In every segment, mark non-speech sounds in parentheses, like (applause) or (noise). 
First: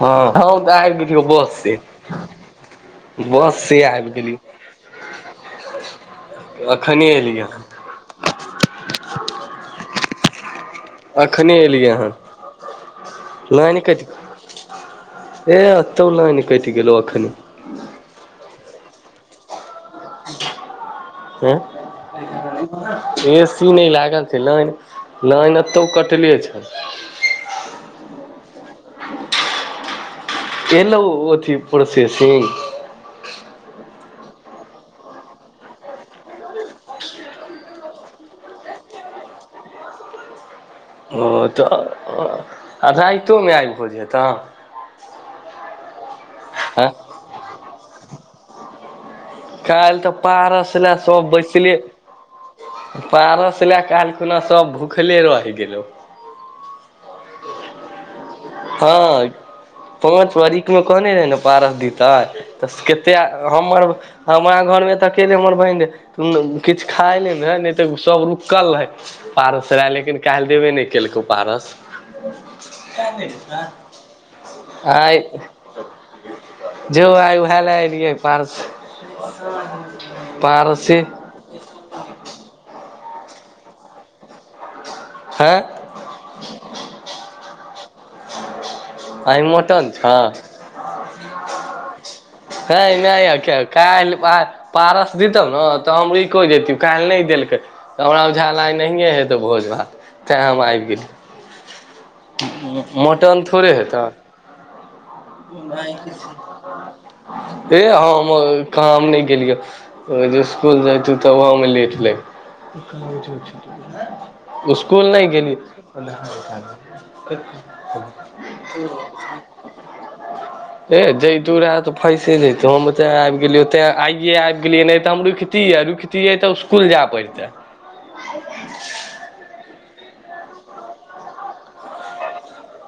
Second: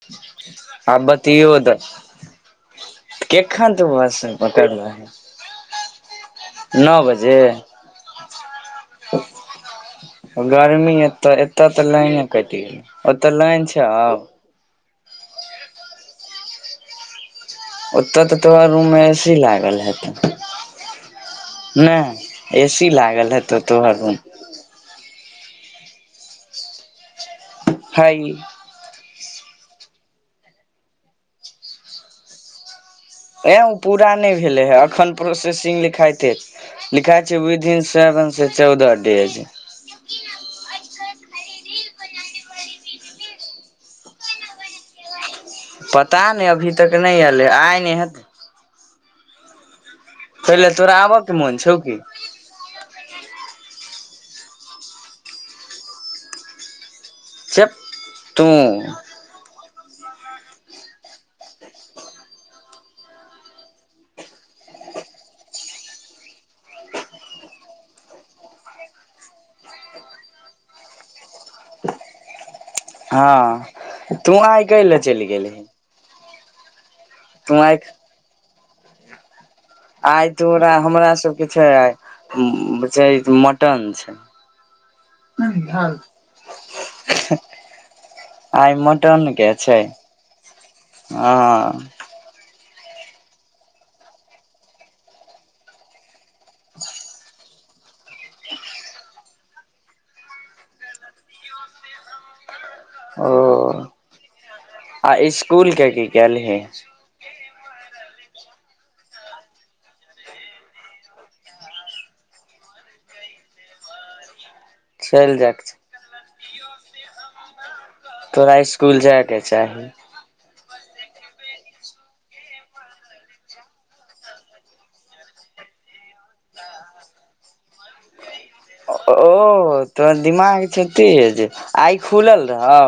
हँ हँ तऽ आबि आब गेलियौ बस बतियौ से तऽ बस केखन से तू आबि बस गेली पकड़ले हे नओ अखने बजे एली हन (unintelligible) गर्मी एऽ अखने एतऽ तऽ एलियै हन लाइने कटि गेल ओतऽ लाइन छै आ ए अतौ उ लाइन कैट गेलौ अखनि ओतऽ तऽ तोरा रूममे ए सी लागल हेत लागल हय हेतौ एसी नहि तोहर रूम लाग गेलल लाइन लाइन एतौ कटले छ हइ एल ओ अथी प्रोसेसिंग ए ओ पूरा नहि भेलै हे एखन प्रोसेसिंग लिखाइते लिखाइ छै विदन सेवन से चौदह डेज ओ तऽ आ राइतोमे आबि हो जेतऽ पता नहि अभी आँ तक नहि अयलै आइ नहि हेतै काल्हि तऽ पहिले पहड़स ल तोरा आबऽ सब के मोन बसली छौ की पारस लएऽलखुना सभ भूखले रहि गेलहु चुप तू हँ पाँच बारख मे कहने रहै ने पारस दतै तऽ कतेक हमर हमरा घरमे तऽ अकेले हमर बहिन रह किछु खा एले ने है नहि तऽ सब रुकल रहै पारस रहय लेकिन काल्हि देबे नहि केलकै ओ पारस हँ तू आइ कै लए आइ चलि गेलही जो आइ उएह लए एयलियै पार्स आइ तोरा हमरा सबके छै छै मटन छै हँ ह भ (unintelligible) आइ मटन आइ के छै मटन छौ हँ (unintelligible) काल्हि बात पारस दितहु ने तऽ हम रुकियो जैतिय काल्हि नहि देलकै तऽ हमरा बुझायल आइ नहिए हेतै भोज भात तैँ हम आबि गेली ओ मटन थोड़े हेतऽ आ स्कुल के की केलही हे हम कहाँ हम नहि गेलियै स्कुल जाइतु तऽ ओहोमे लेट लागि स्कूल नहि चलि गेली जायके छै तोरा स्कूल जायके (inaudible) (inaudible) हे जयतू रेहे तऽ फंसि जैतु हम ओते आबि गेलियौ तेँ आइये आबि गेलियै नहि तऽ हम रुकतियै रूकि तियै तऽ उसकुल जाए पड़ितै ओ तोहर दिमाग छौ तेज आइ खुलल रहौ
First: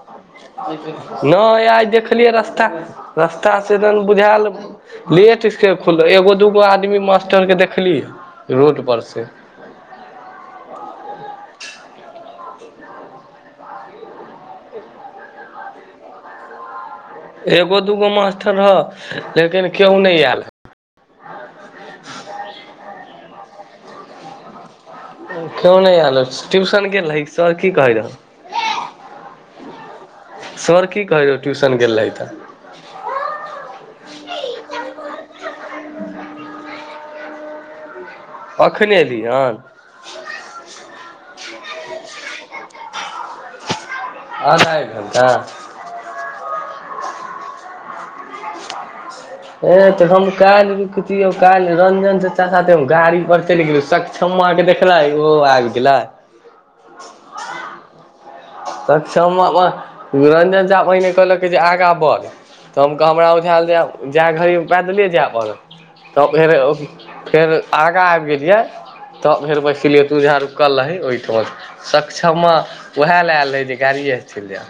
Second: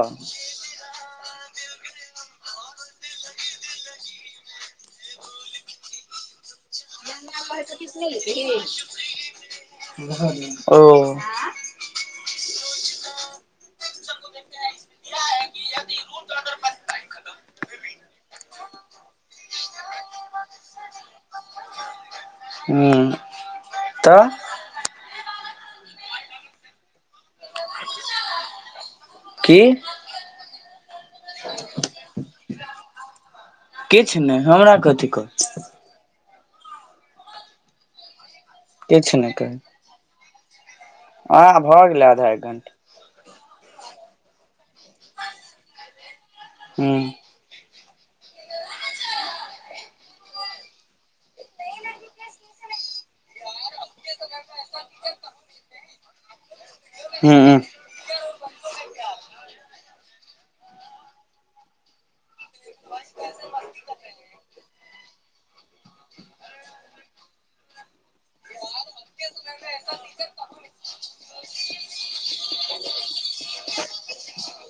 नहि आइ देखलियै रस्ता रस्ता सेदन बुझायल लेटके खुल एगो दूगो आदमी मास्टर के देखली रोड पर से ओ (inaudible) एगो दूगो मास्टर रहऽ लेकिन केओ नहि आयल हूंम्म तऽ केयो नहि आयल ट्यूशन गेल रही सर की कहै रहौ की सर की कहै रहौ ट्यूशन गेल रही तऽ किछु नहि हमरा कथी कहत अखने किछु एलही नहि हन कहै आह भऽ गेलै आधा एक घंटा आधा एक घंटा हूंम्म (inaudible) एह तऽ हम काल्हि रुकितियौ काल्हि रंजन चच्चा साथे हम गाड़ी पर चलि गेलियौ सकरी छम्मा केे देखले आइ ओहो आबि गेलै हूंम्म सक्षम रंजन चा पहिने कहलक जे आगाँ बढ़ तऽ हम कह हमरा बुझायल जाए जे आब जाय घड़ीमे पैदले जाय पड़त तऽ फेर फेर आगाँ आबि गेलियै तब फेर बैसलियै तू जहाँ रुकल रही ओहिठाम सक्षमा उएह ले आएल रहै जे गाड़िए से चलि जेब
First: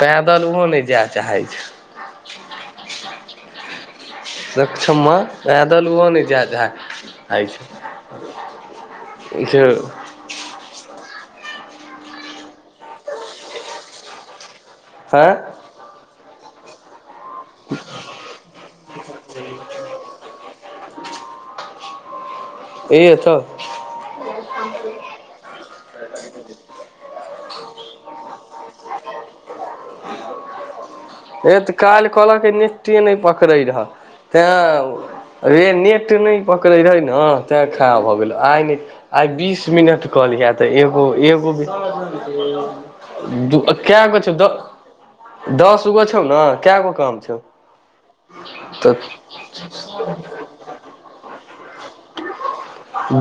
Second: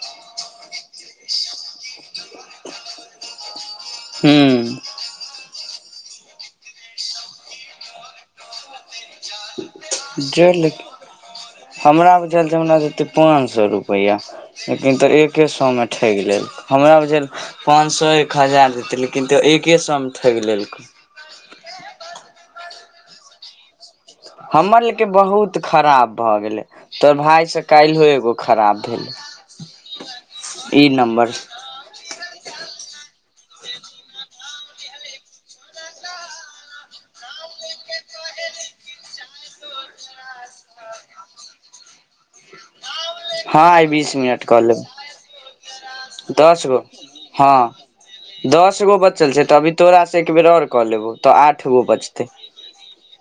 पैदल ओहो नहि जाय चाहै छै (inaudible) सक्षमा पैदल उओ नहि जाय चाहै छै जे जे (unintelligible) लेक हमरा बुझेल जे हमरा देतै पाँच सौ रुपैया लेकिन तऽ हँ एक्के सौमे ठकि लेलक हमरा बुझेल पाँंच सौ एक हजार देतै लेकिन तैयो एके सौ मे ठकि लेलको ईहे तऽ हमर लेके बहुत खराब भऽ गेलै तोहर भाय से काल्हो एगो खराब भेलै ई नम्बर हे तऽ काल्हि कहलक के नेटे नहि पकडै रह तैं रे नेट नहि पकड़े रहे ने तैं खड़ाब भऽ गेलौ आइ नहि आइ बीस मिनट कऽ लिहे तऽ एगो एगो हँ (unintelligible) आइ कै बीस गो छौ मिनट द कऽ लेबै दसगो छौ न कै गो काम छौ हँ दस तऽ गो बचल छै तऽ अभी तोरास से एक बेेर आओर कऽ लेबो तऽ आठ गो बचतै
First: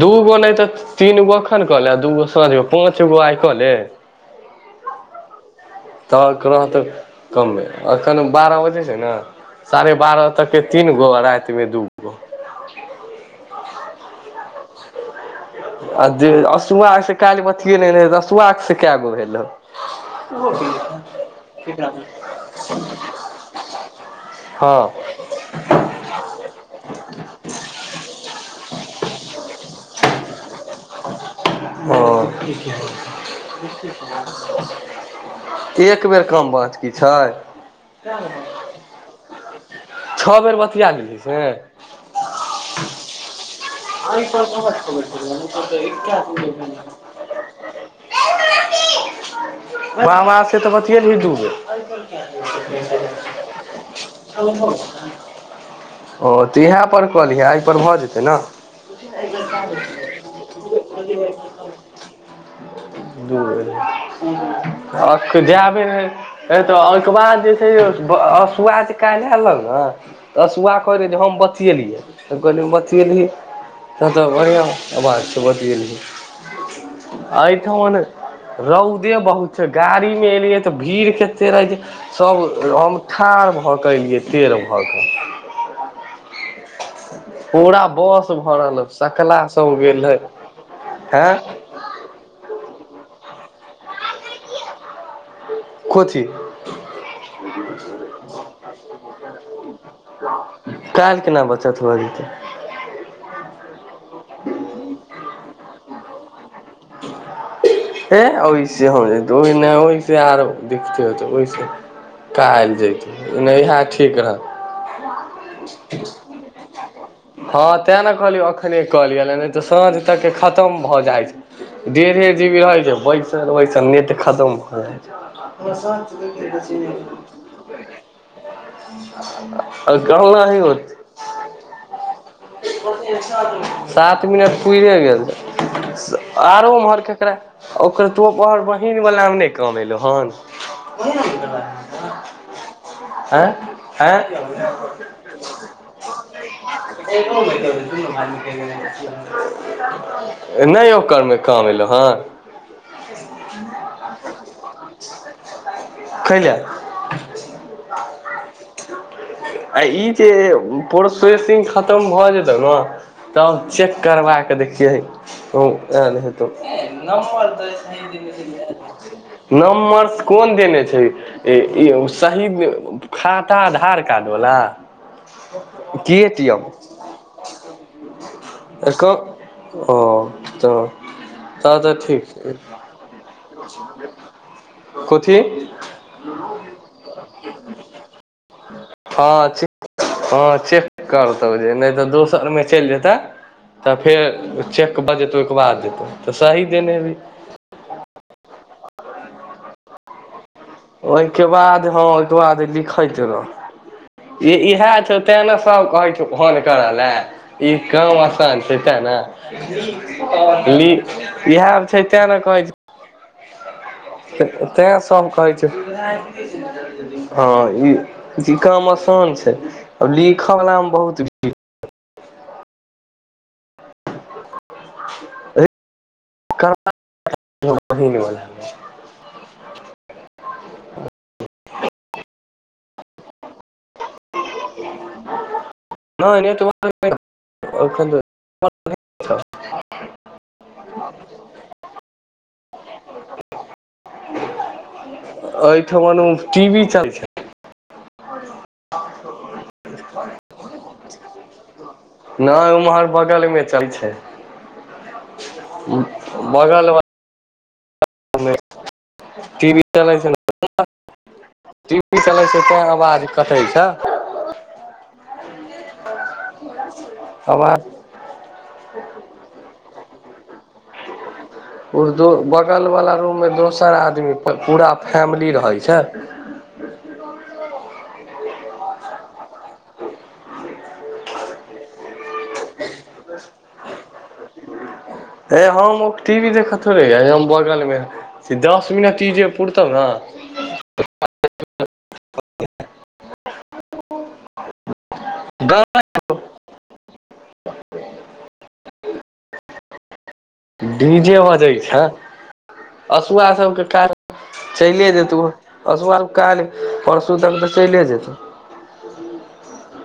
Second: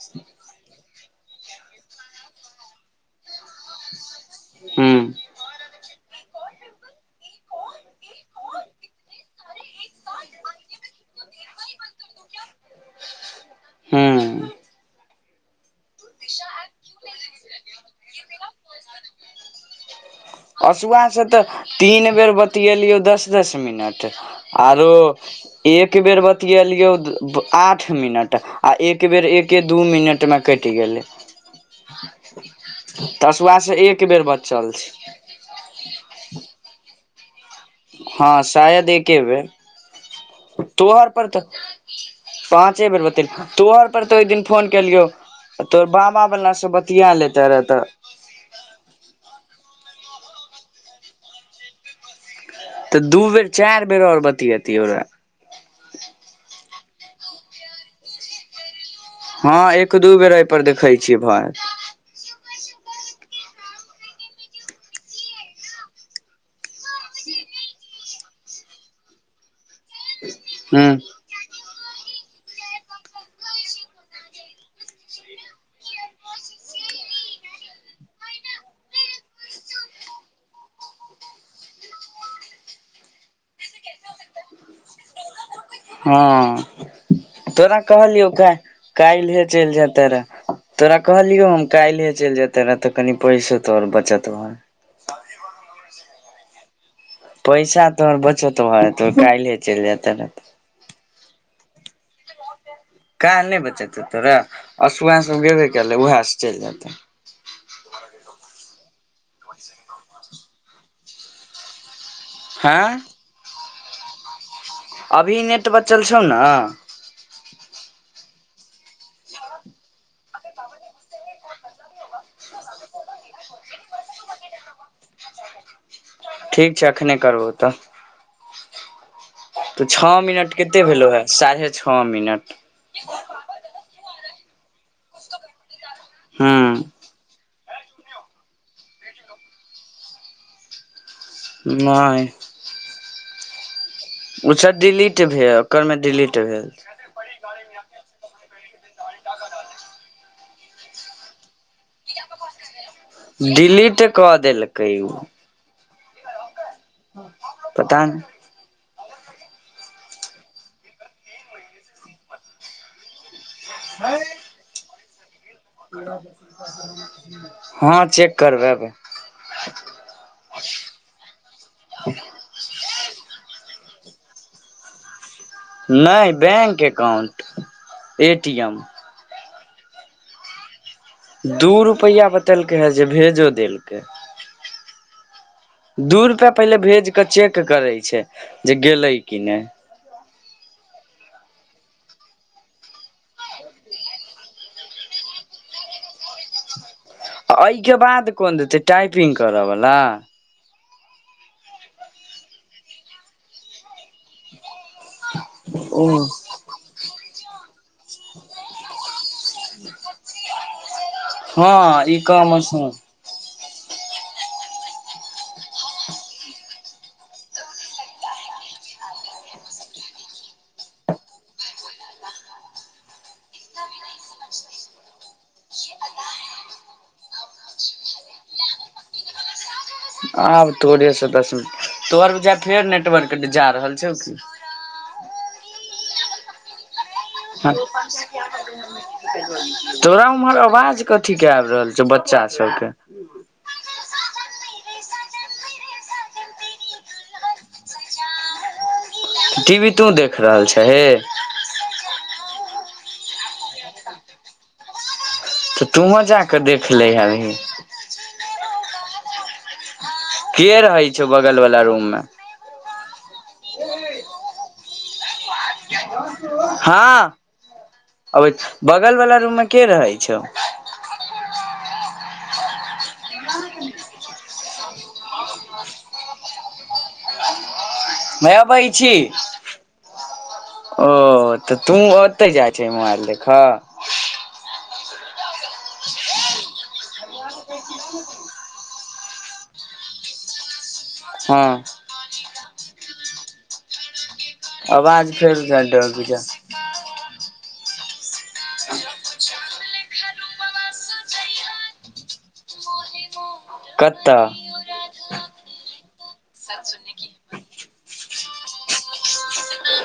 दूगो नहि तऽ तीन गो एखन कऽले आ दूगो साँझ म पाँच गो आइ कऽले ह्म तऽ कोतै कम्मे एखन बारह बजे छै ने साढ़े बारह तक के तीन गो राति मे दू गो हूँ आ जे असुआ से कालहि बथए (unintelligible) नहिसुआ से क गो भेलौ असुआसँ तऽ ठीक राखू तीन बेर बतएलियौ दस दस मिनट आरो एक बेर बतएलियौ आठ मिनट आ एक बेर एके दू मिनटमे कैट गेलै ओ तऽ हँसुआसँ एक बेर बचल छै एक बेर कम बच की छै हँ शायद एके बेे छओ बेर बतिया तोहर गेली पर तऽ से पाँचे बेर बत तोहर पर पर तो ओहि दिन फोन केलियो तोहर बाबा वाला से बतिया ले ताहरा त ब हमा से (unintelligible) तऽ बतियए ने दू ग तऽ दू बेर चारि बेर आओर बतियतियौ रहे ह (inaudible) ओ तऽ इएह पर कऽलिहे एहिपर भऽ जेतै ने हँ एक दू (unintelligible) ज (inaudible) आब जाबे रहै हे तऽ ओहिके बाद जे छै यौसुआ जे काल्हि अलग ने तऽसुआ हूँ कहै रहै जे हम बतिएलिए तऽ कहली हम बतिएली त तऽ बढ़ियां आवाज छै बतीयेलही एहिठामन रौदे बहुत छै गाड़ी मे एलियै तऽ भीड़ केते रहै छै सभ हम ठार भऽ कऽ एलियै टेढ़ भऽ कऽ हँ तोरा पूरा कहलियौ बस भरल सकला कालहे सब चलि गेल जेते रह रहै तोरा कहलियौ हैं हम कालिहे चैल जेतै ने तऽ न कनि पैसेतोहर बचतहऽ कोथि पैसा तोहर बचत भ जेतउ कालहि चलि जेते रह काल्हि केना बचत भ जेतै काल नहि बचेतौ तोरा आसुुआहसभ गेबे कलै उएहसँ चैल जेतै हे ओहिसे ओहि ओहिस आर देखते होतै ओहि काल हँ जैतै नहि इएह ठीक रहय अभी नेट बचल छौ ने हँ तै ने कहलियौ एखने कऽ लियअ नहि तऽ साँझ तक खतम भऽ जाइत छै डेढ़े जी बी रहै छै वैसल वैसल नेट खतम भऽ जाइ छै ठीक छै एखने करबउ तऽ आ कहा (unintelligible) मना ही होत लो है साढ़े छओ मिनट (unintelligible) सात मिनट पुरि गेल हूँ आरो उम्हर केकरा ओकर बड़ बहीन वलामे नहि कामेलहु हन (unintelligible) नहि आँय उऽछ आँय डिलीट भेल ओकरमे डिलीट भेल नहि (inaudible) (unintelligible) नहि ओकरमे काम एलौं हँन डिलीट कऽ देलकै ओ (inaudible) कैला पता नहि आ ई जे प्रोसेसिंग खतम भऽ जेतय न तब चेक करबाए कऽ देखियै हऽ ओ एयल हेतौ हँ चेक करबेबै नम्बर्स कोन देने छै ई ई सही खाता आधार कार्ड वाला नहि bank account A T M कब ओ तऽ दू तब तऽ ठीक रुपया छै बतेलकै हे जे भेज कथी दू रुपैआ पहिले भेज कऽ चेक करै छै जे गेलै कि हँ नहि हँ ठिक करतौ जे नहि तऽ दोसरमे चलि जेता तब फेर चेक भ जेतौ ओहिके बाद जेतौ तऽ सही देने हेभी एहिके बाद कोन देतै टाइपिंग करऽवला ओहिके बाद हँ ओहिके बाद लिखैत रह इ इहै तैं ने सब कहै ओ छौ फोन करऽ ल‌ए ई काम आसान छै तै ने इहै हँ छै ई तै ने काम कहै छै आसान तऽ तै सभ कहै छै हँ ई ई काम आसान छै आ लिखऽ वला मे बहुत भीड़ (unintelligible) आब तोरे से दस मिनट तोहर बुझाइ छो फेर नेटवर्क जा रहल छौ की (inaudible) हं नेटवर्क हँ (inaudible) (unintelligible) तोरा उम्हर आवाज कथी क आब रहल छौ बच्चा सबके एठमन टी भी चल छै (inaudible) टी वी तों देख रहल छ हे नहि उम्हर बगलमे चलै छै तऽ तुआँ जाकऽ देख बगल लै ह अभी मे ट (unintelligible) वी चलै छै के (unintelligible) रहै छौ बगल वाला टी रूम मे वी चलै छै तैँ आवाज कटय छै (unintelligible) हँ आवाज आबैच बगल वाल रूम मे के रहै छौ (inaudible) उर्दू बगलवला रूममे दोसर आदमी पूरा फैमिली रहैत छै हैया अबय छी ओ तऽ तू ओते जाइ छी मोबाइल देखऽ हे हम ओ टीवी देख थोड़े हम बगलमे छी दस मिनट ई जे पुरतौ ने हँ आवाज फेर डर जा डी जेे बजै छ असुआ सबके काज चैले देतौ असुआ काल्हि कतऽ परसू तक तऽ चलि जेतौ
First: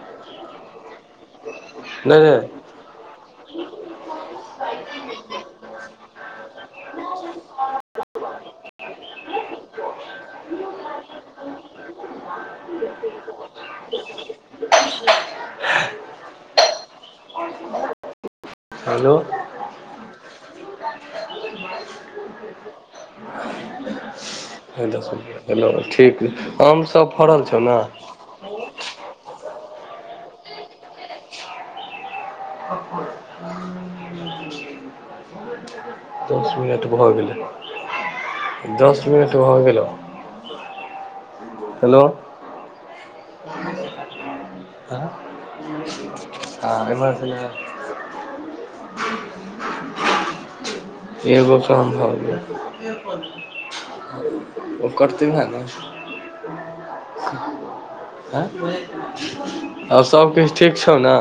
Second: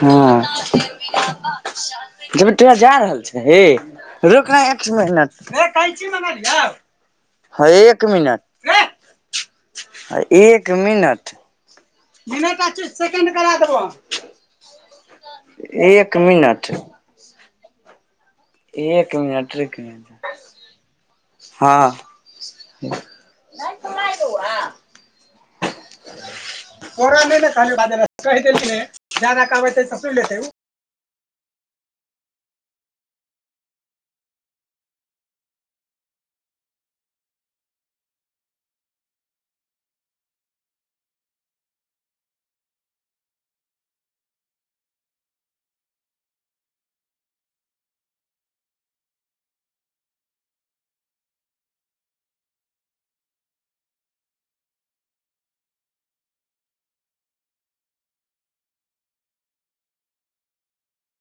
हँ नहि तोरा जा रहल छेहे रुकह एक मीनट हँ एक मिनट एक मिनट एक मिनट ह एक मिनट‌ रूक न हँ हेलो एलौ ठीक आम सभ फड़ल छौ न कहि देली ने ज्यादा कहबे तऽ सुध लेतै ओ क (inaudible) ह (inaudible) दस मिनट भऽ गेलै दस मिनट भऽ गेलह हेलो आमे छल (unintelligible) एगो काम भ गेल ओ करतै वोहा ने आ सबकिछ ठीक छौउ न